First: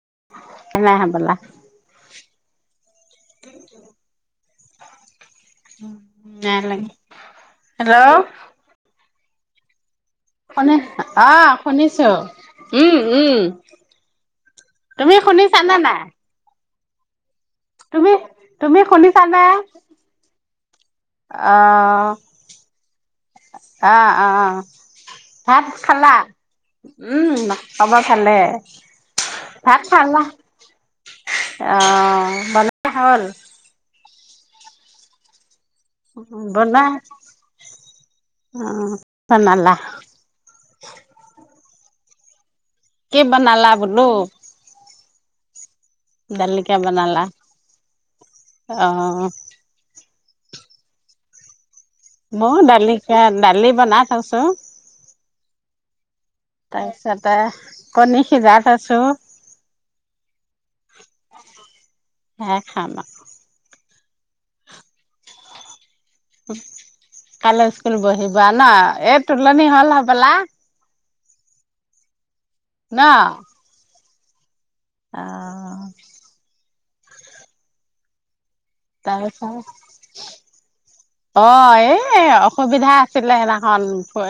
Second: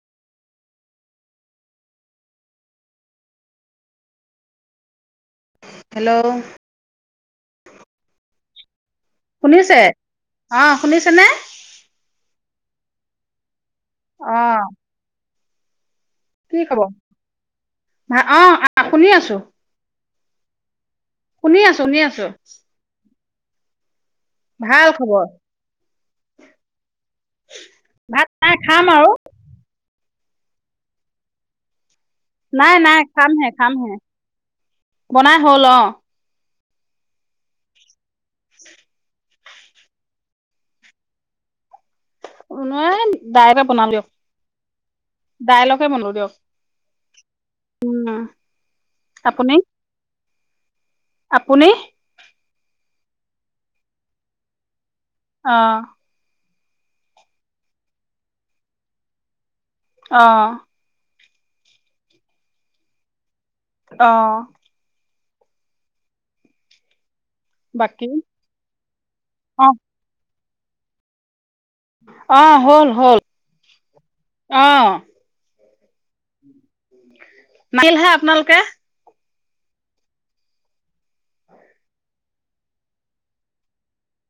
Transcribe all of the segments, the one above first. [unintelligible] Hello [unintelligible] hello. শুনিছে? অ শুনে শুনিছেনে আহ, শুনিছো। উম উম। আহ,, চানা না কি খবৰ? তুমি ভা অ তুমি শুনি খুুলিছা আছো নাই? শুনি আছোঁ শুনি আছোঁ। আ অ, খবৰ ভাত খালা? উম, ভাত নাই খাম আৰু - - খালা অ, নাই বনোৱা নাই হ'ল? খাম হে খাম হে,, বনাই হ'ল অ,, উহু বনাই,, অ বনালা কি বনালা বোলো, ডায়লগ দালিকে বনালা উম অ'। আপুনি আপুনি? মই দালি সেয়া দালি বনাই থৈছো। অঁ। তাৰপিছতে কণী সিজাই থৈছো। অঁ। হে খানা আৰু [inaudible] অঁ। উম। কাইলৈ স্কুল বাকী বহিব ন, এই অ তুলনি হল হবলা? অ' হ'ল হ'ল। অ অঁ। নাহিলহে আপোনালোকে। অ এই অসুবিধা আছিলে সেনাখন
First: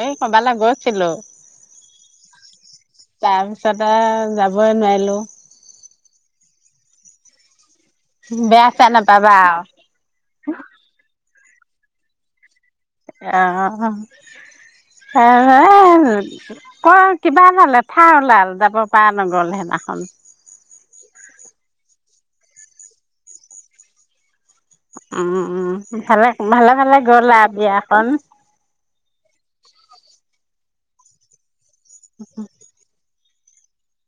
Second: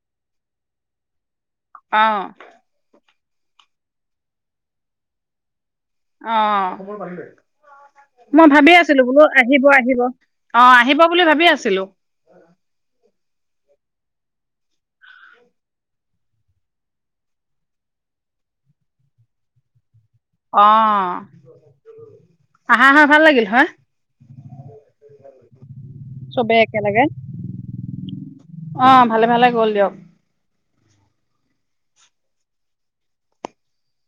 এই কৰবালৈ গৈছিলো অ তাৰ পিছতে যাবই নোৱাৰিলো অ মই বেয়া ভাবি চেয়া আছিলো বোলো নাপাবা আহিব আহিব অ আহিব বুলি ভাবি আছ ছিলো [unintelligible] অ ক কিবা এটা লেঠা ওলাল যাব পৰা নগ'ল সেইদিনাখন অ আহা আহা ভাল লাগিল হয় উম উম ভালে চবে ভালে ভালে একেলগে। গ'লা আও বিয়াখন অ ভালে ভালে গ'ল দিয়ক [unintelligible]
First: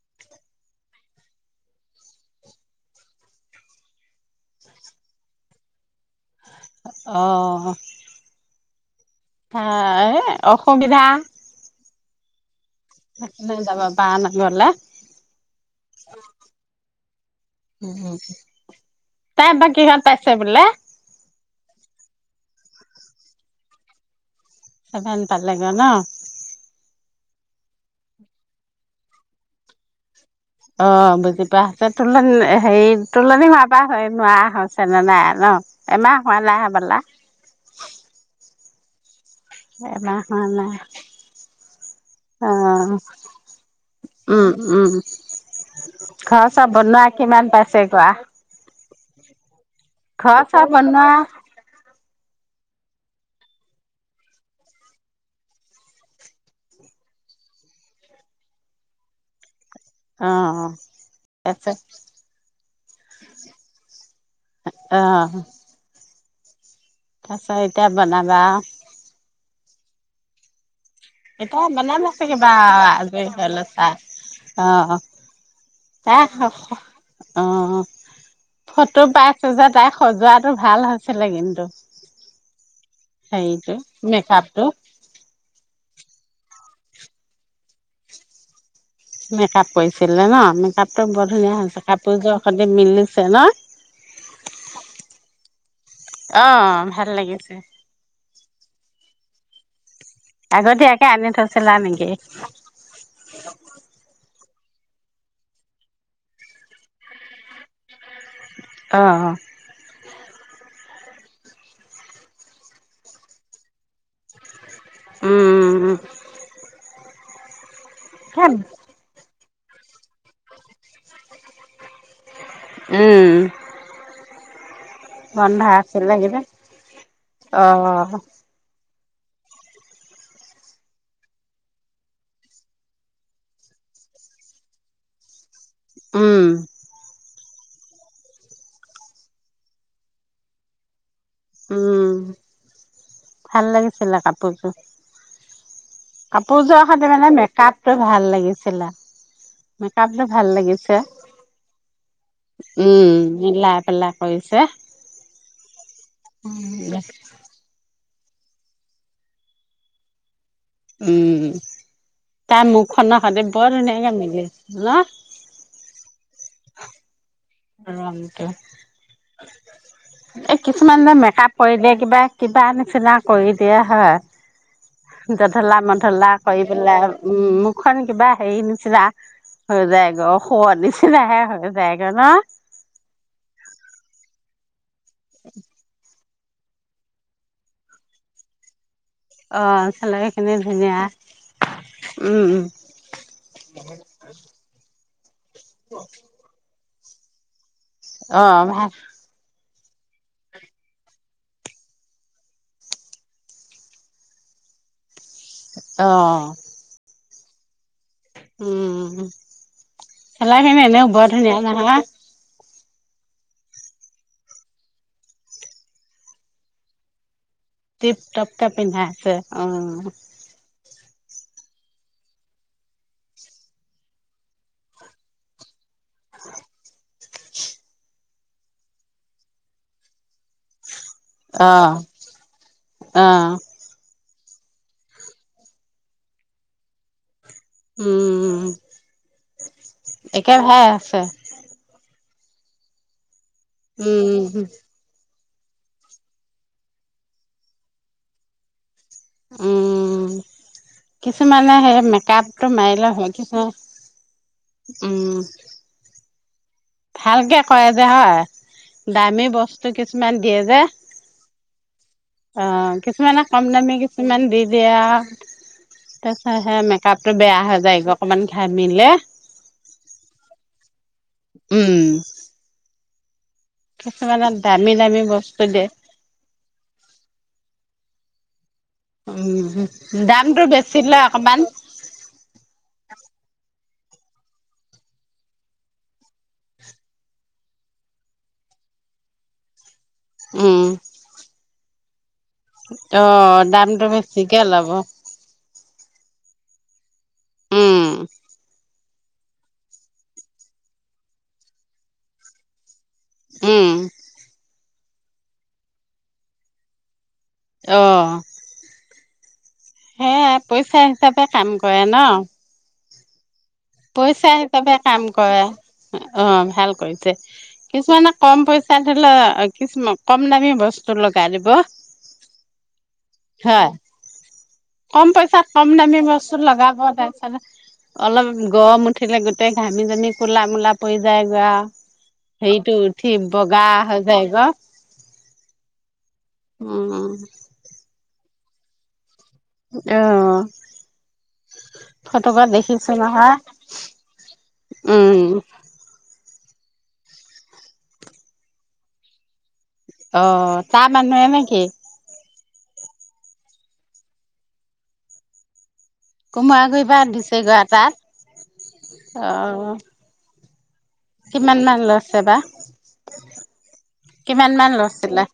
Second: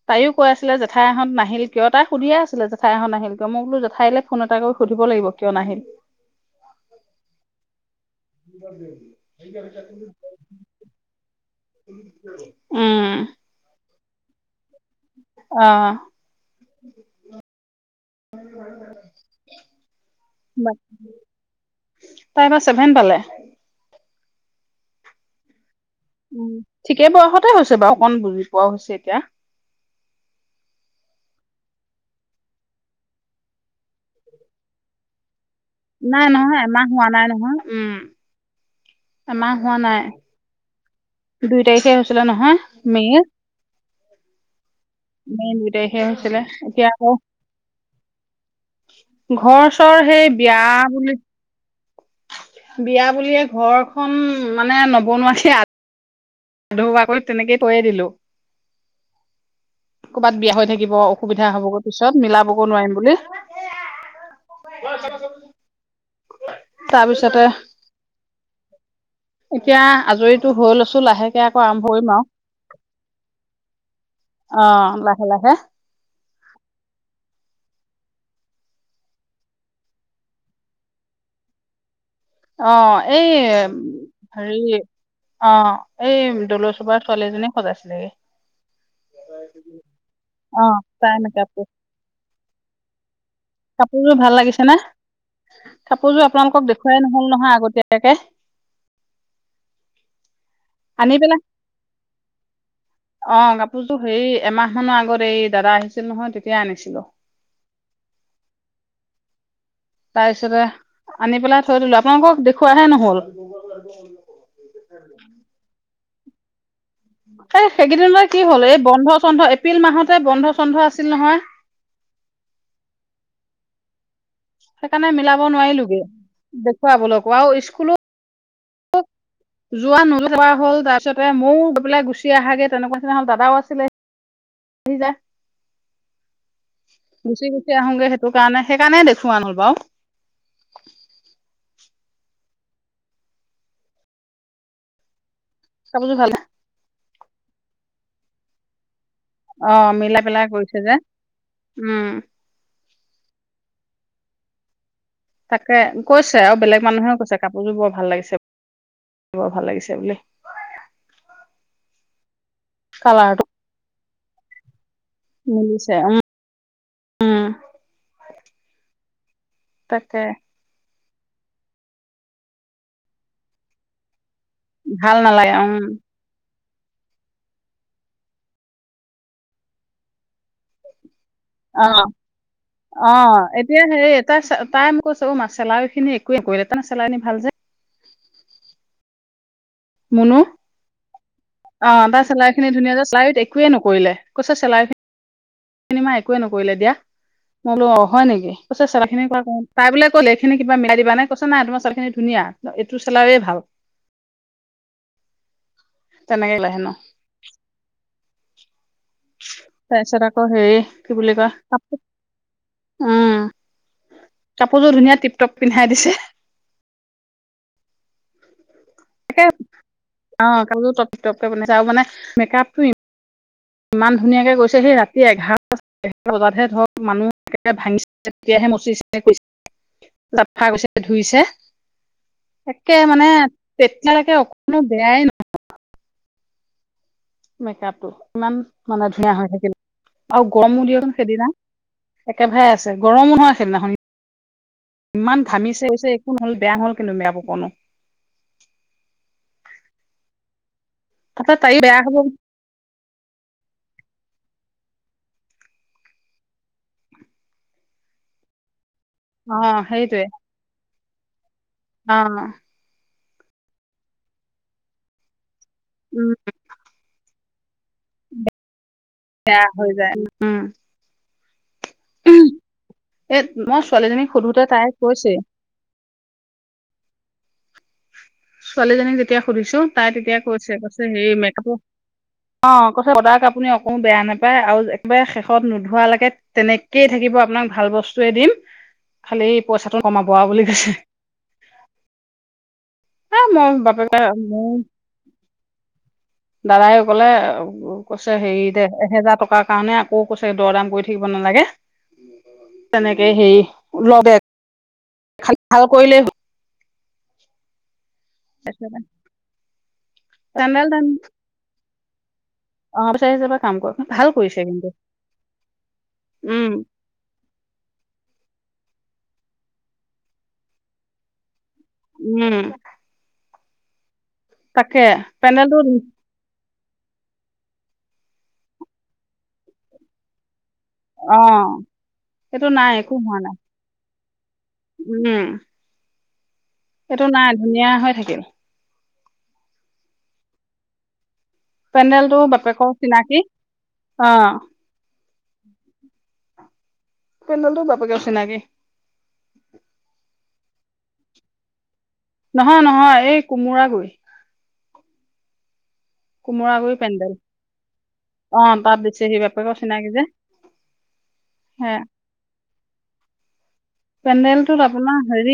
তাইয়ো কৈ আছিলে জেঠাই এহত নাহিল কিয় তাই সুধিয়ে আছিলে জেঠাই এহঁত নাহিল কিয় মই বোলো জেঠাইলে ফোন এটা কৰি সুধিব লাগিব কিয় নাহিল অহ [unintelligible] হয় অসুবিধা [unintelligible] [unintelligible] টাউনত গ'লে। অ' তাই এইবা কিহত পাইছে বোলে। তাই এইবা ছেভেন পালে। ছেভেন পালেগৈ ন? উম। ঠিকে বয়সতে হৈছে বাৰু, অকণ বুজি পোৱাও হৈছে এতিয়া। অ' বুজি পোৱা হৈছে, তুলনি হেৰি তুলনি হোৱাৰ পৰা নোৱাৰা হৈছে নে নাই ন। এমাহ নাই হোৱা নহয়, এমাহ হ'বলা? হোৱা নাই নহয়। উম! এমাহ হোৱা নাই। এমাহ হোৱা নাই। দুই তাৰিখে হৈছিলে নহয় অ', মে'ৰ। মে' দুই তাৰিখে হৈছিলে ঘৰ-চৰ এতিয়া বনোৱা, আকৌ কিমান পাইছে কোৱা। ঘৰ চৰ সেই ঘৰ বিয়া চৰ বনোৱা বুলি। বিয়া বুলিয়ে ঘৰখন মানে নবনুৱাকে। আ আধৰুৱাকৈ তেনেকে থৈয়ে দিলোঁ। কৰ'বাত বিয়া হৈ অ', থাকিব অসুবিধা তাৰপিছত হ'বগৈ পিছত মিলাবগো নোৱাৰিম বুলি তাৰপিছতে তাৰছত এতিয়া বনাবা এতিয়া আজৰিতো হৈ লৈছো লা এতিয়া বনাবা [unintelligible] আজৰি হ'লে চাই অ লাহে লাহে অহ' [unintelligible] অ' ফটো পাইছো যে তাই সজোৱাটো ভাল হৈছিলে কিন্তু অ', এই হেৰিটো মেকআপটো হেৰি অ' এই দলৌৰ চোপাৰ ছোৱালী এজনীয়ে সজাইছিলেগে মেক-আপ কৰিছিলে ন', অ মেক-আপটো তাই বৰ ধুনীয়া মেকআপ হৈছে কাপোৰযোৰ সতে মিলি কাপোৰযোৰ ভাল লাগিছে নে? কাপোৰযোৰ অ আপোনালোকক দেখুৱাই ভাল নহ'ল লাগিছে নহয় আগতীয়াকে আগতীয়াকে আনি থৈছিলা নেকি? অ কাপোৰযোৰ হেৰি এমাহ মানৰ আগত এই দাদা আহিছিল নহয় তেতিয়া আনিছিলো। অ' তাৰ পিছতে আনি পেলাই থৈ দিলো আপোনালোকক দেখুৱাহে নহ'ল। [inaudible] উম হেয় সেইকেইদিন মানে কি উম হ'ল এই বন্ধ-চন্ধ এ এপ্ৰিল মাহতে বন্ধ-চন্ধ আছিল নহয় উম সেইকাৰণে মিলাব বন্ধা নোৱাৰিলোগে আছিলে কিবা দেখুৱাবলৈকো আৰু অ স্কুলো যোৱা নোযোৱা হ'ল তাৰপিছতে ময়ো গৈ পেলাই গুচি আহাগে তেনেকুৱা নিচিনা হ'ল দাদাও আছিলে আহি যা উম গুচি গুচি আহোংগে সেইটো কাৰণে সেইকাৰণে দেখুৱা নহ'ল বাৰু উম, ভাল লাগিছিলে কাপোৰযোৰ কাপোৰযোৰ ভাল কাপোৰযোৰ [unintelligible] তে মানে মেক-আপটো ভাল লাগিছিলে। অ মিলাই মেক-আপটো পেলাই ভাল কৰিছে যে লাগিছে। উম উম মিলাই পেলাই কৰিছে তাকে কৈছে আৰু বেলেগ মানুহেও কৈছে কাপোৰযোৰ বৰ ভাল লাগি বৰ ভাল লাগিছে বুলি উম তাৰ মুখ খনত কালাৰটো খালী বৰ ধুনীয়াকে মিলিছে হেল মিলিছে উম উম ৰংটো তাকে এই কিছুমান যে মেকপ কৰি দিয়ে কিবা কিবা নিচিনা কৰি দিয়া হয় ভাল নালাগে উম জধলা মধলা কৰি পেলাই উম মুখখন কিবা হেৰি নিচিনা হৈ যায় গ শুৱ নিচিনা লাহে হৈ অ যায়গ ন অ এতিয়া হেৰি তাই, তাই কৈছ অ মাচেলাৰ খিনি যে [unintelligible] অ চেলাই মুনু খিনি ধুনীয়া অ তাৰ উম চেলাউৰি উম খিনি ধুনীয়া যে চেলাউৰিত একোৱে নকৰিলে কৈছে চেলাউৰি খিনি। চিনেমা একোৱে নকৰিলে দিয়া। মই বোলো অ হয় নেকি? কইছে চেলাউৰি খিনি ক ক তাই বোলে ক'লে এইখিনি কিবা মিলাই দিবা। এনেকে কৈছ নাই, তোমাৰ চেলাউৰি খিনি ধুনীয়া এইটো চেলাউৰিয়ে ভাল। আহ তেনেকে ক'লে হেনো উম তাৰপিছত আকৌ চেলাউৰি হেৰি খিনি এনেও কি বুলি বৰ কয় ধুনীয়া, কাপোৰ নহয়। উম কাপোৰযোৰ ধুনীয়া টিপটপ পিন্ধাই দিছে। টিপ টপ, টপ পিন্ধাইছে। অঁ! টিকটপকে বনাইছে, আৰু মানে মেকআপটো ইমান ইমান ধুনীয়াকে গৈছে সেই ৰাতি এঘাৰ- বজাতহে ধৰক মানুহ ভাঙিছে, তেতিয়াহে মচিছে চাফা‌ কৰিছে ধুইছে, অ একে অ মানে তেতিয়ালকে নো বেয়াই ন মেকআপটো ইমান উম মানে ধুনীয়া হৈ থাকিলে আৰু গৰমো একেভাগে দিলে নহয় আছে সেইদিনা। একেভাগেই আছে, গৰমো নহয়। সেইদিনাখন উম! উম! ইমান হম। ঘামিছে কৈছে একো নহল, বেয়া হ'ল কিন্তু মেকআপ অকনো উম। তাতে কিছুমানে তাইও বেয়া সেই হ'ব মেকআপটো মাৰিলে হয়, কিছুমানে উম। ভালকে কৰেযে হয়? দামী অ বস্তু সেইটোৱে কিছুমান দিয়ে যে। অ কিছুমানে কমদামী কিছুমান দি দিয়ে আৰু উম [unintelligible] সে মেকাপ এইটো বেয়া। [unintelligible] [unintelligible] যায়গে অকমান ঘামিলে বেয়া হৈ যায় উম উম এ মই ছোৱালীজনীক কিছুমানে সোধোতে তাই দামী দামী কৈছে। বস্তু দিয়ে ছোৱালীজনীক যেতিয়া উম সুধিছো তাই তেতিয়া দামটো কৈছে বেছি কৈছে হে লয় অকমান মেকআপ অ [unintelligible] আপুনি একো বেয়া নাপায় আৰু একেবাৰে শেষত নোধোৱালৈকে তেনেকেই থাকিব আপোনাক ভাল বস্তুয়ে দিম খালি পইচা কমাবৱা বুলি উম কৈছে। অ এ মই দামটো বাপেকে বেছিকে লব। দাদায় কলে উম কৈছে হেৰি দে এহেজাৰ টকাৰ কাৰণে আকৌ কৈছে দৰ দাম কৰি থাকিব নালাগে। তেনেকে হেৰি উম [unintelligible] খাল ভাল কৰিলে হল। অঁ সেয়াই পেণ্ডেল পইচা হিচাপে কাম কৰে ন। অ পইচা হিচাপত পইচা হিচাপে কাম কৰে অ উম, ভাল কৰিছে কিছুমানে কম পই তাত ল কিছম কম দামী বস্তু লগাই দিব। উম হয় তাকে কম পইচাত পেণ্ডেলটো কম দামী বস্তু লগাব অ তাৰপিছতে অল গৰম উঠিলে গোটেই ঘামি জামি কোলা কুলা পৰি যায় গা অ', এইটো নাই সেইটো একো উঠি হোৱা নাই বগা হৈ [unintelligible] উম এইটো উম নাই ধুনীয়া হৈ থাকিল। আহ পেমডেলটো বাপেকৰ চিনাকি নহয় অ উম পেনডেলটো বাপেকৰ চিনাকি অ তাহ মানুহে নেকি নহয় নহয় এই কোমোৰা গৈ কোমোৰা গুৰি কোমোৰাগুৰি পৰা পেনদেল দিছেগৈ তাত অ তাত দিছে সি অ বাপেকৰ চিনাকি যে কিমান মান সেয়া লছে বা কিমান পেণ্ডেলটোত মান আপোনাৰ লছিলে হেৰি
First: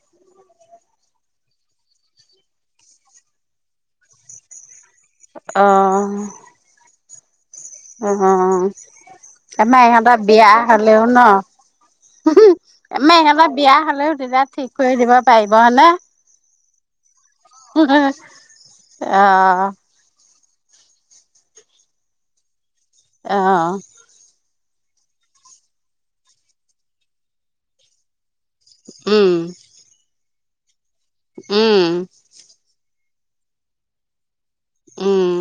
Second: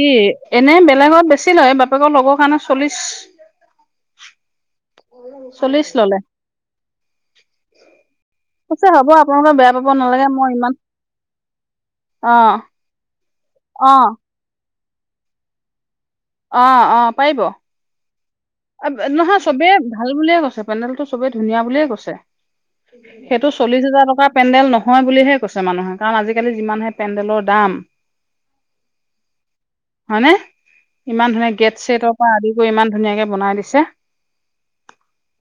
এনে বেলেগত বেছি লয় বাপেকৰ লগৰ কাৰণে চল্লিশ চল্লিশ ললে অহ অ কৈছে হ'ব আপোনালোকে বেয়া আমাৰ পাব ইহঁতৰ নালাগে বিয়া মই ইমান হলেও ন অ আমাৰ ইহঁতৰ বিয়া অ হ'লেও অ তেতিয়া ঠিক কৰি দিব পাৰিব হয়নে অ অ উম অ নহয় চবে ভাল বুলিয়ে কৈছে পেনদেলতটো চবেই ধুনীয়া বুলিয়ে কৈছে সেইটো অ', চল্লিশ হোজাৰ টকাৰ পেণ্ডেল নহয় নহয় বুলিহে কৈছে মানুহে কাৰণ আজিকালি যিমানহে পেণ্ডেলৰ দাম উম হয় নে? ইমান ধুনীয়া গেট উম, ছেটৰ পৰা আদি কৰি ইমান ধুনীয়াকে বনাই দিছে উম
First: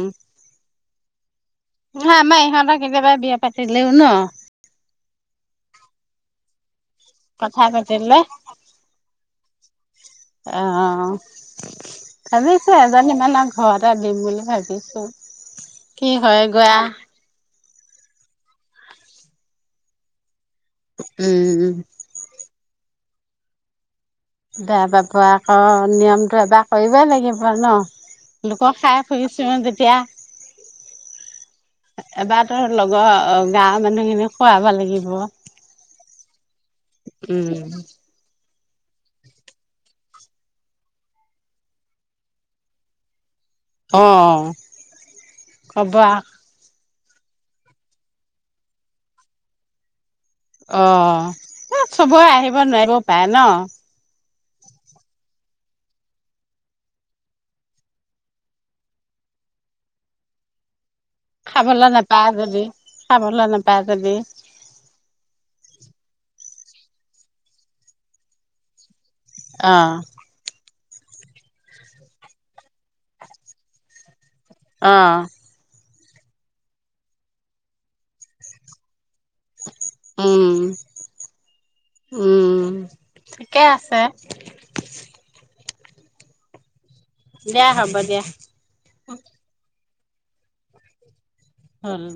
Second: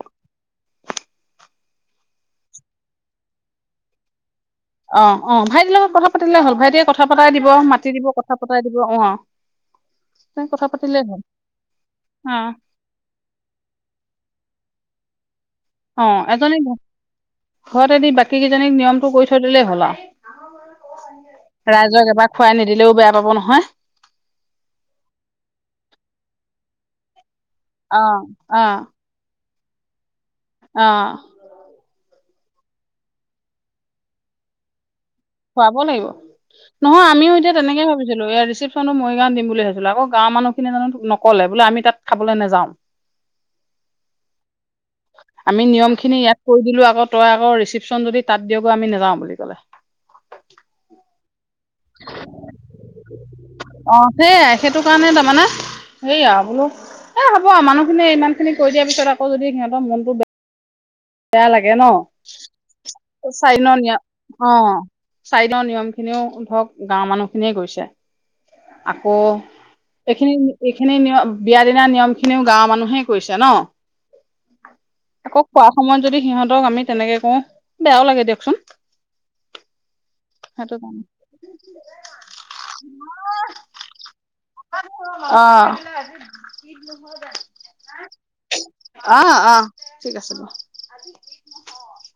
নহয় আমাৰ ইহঁতক কেতিয়াবা বিয়া পাতিলেও ন অ অ ভাইটিৰ লগত কথা পাতিলে হল ভাইটিয়ে কথা কথা পতাই দিব কথা মাতি দিব পাতিলে কথা পতাই দিব অ তেনেকে অ কথা পাতিলেই হ'ল অ ভাৱিছো এজনী মানক ঘৰতে দিম বুলি ভাৱিছো অ অ কি হয় এজনী গৈ আও ঘৰতে দি বাকী কেইজনীক নিয়মটো কৰি থৈ দিলেই হল আও উম। ৰাইজক এবাৰ খোৱাই নি দিলেও বেয়া পাব নহয় বেয়া পাব আকৌ নিয়মটো এবাৰ কৰিবই লাগিব ন অ অ লোকৰ খাই ফুৰি চু যেতিয়া অ এবাৰ তোৰ লগৰ অ গাৱৰ মানুহ খিনি খোৱাব লাগিব খুৱাব লাগিব নহয় আমিও এতিয়া উম, তেনেকে ভাৱিছিলো ইয়াৰ ৰিচিপ চনো মৰিগাঁৱত দিম বুলি ভাৱিছিলো আকৌ গাঁৱৰ মানুহখিনিয়ে জানো নক'লে বোলে আমি তাত খাবলৈ নাযাওঁ অ', আমি নিয়ম ক'ব আ খিনি ইয়াত কৰি দিলো আগত তই আকৌ ৰিচিপশন যদি তাত দিয়গৈ আমি নাযাওঁ বুলি ক'লে এ চবৰে আহিব নোৱাৰিব পাৰে ন সেয়াই সেইটো কাৰণে তাৰমানে হেই আৰু বোলো এই হ'ব আৰু মানুহখিনিয়ে ইমানখিনি কৈ দিয়াৰ পিছত আকৌ যদি সিহঁতৰ মনটো বেয়া বেয়া লাগে খাবলৈ নাপায় যদি ন খাবলৈ চাৰিনৰ নাপায় নিয় যদি অ চাৰিনৰ নিয়ম খিনিও ধৰক গাঁৱৰ মানুহখিনিয়ে গৈছে আকৌ অ', এইখিনি এইখিনি নিয়ম বিয়া দিনাাৰ নিয়ম খিনিও গাঁৱৰ মানুহে কৈছে ন অহঁ আকৌ খোৱা সময়ত যদি সিহঁতক আমি তেনেকে কওঁ বেয়াও লাগে দিয়কচোন উম, সেইটো জানে উম। ঠিকে আছে অ দিয়া হ'ব দিয়া অহ অ ঠিক আছে ব হম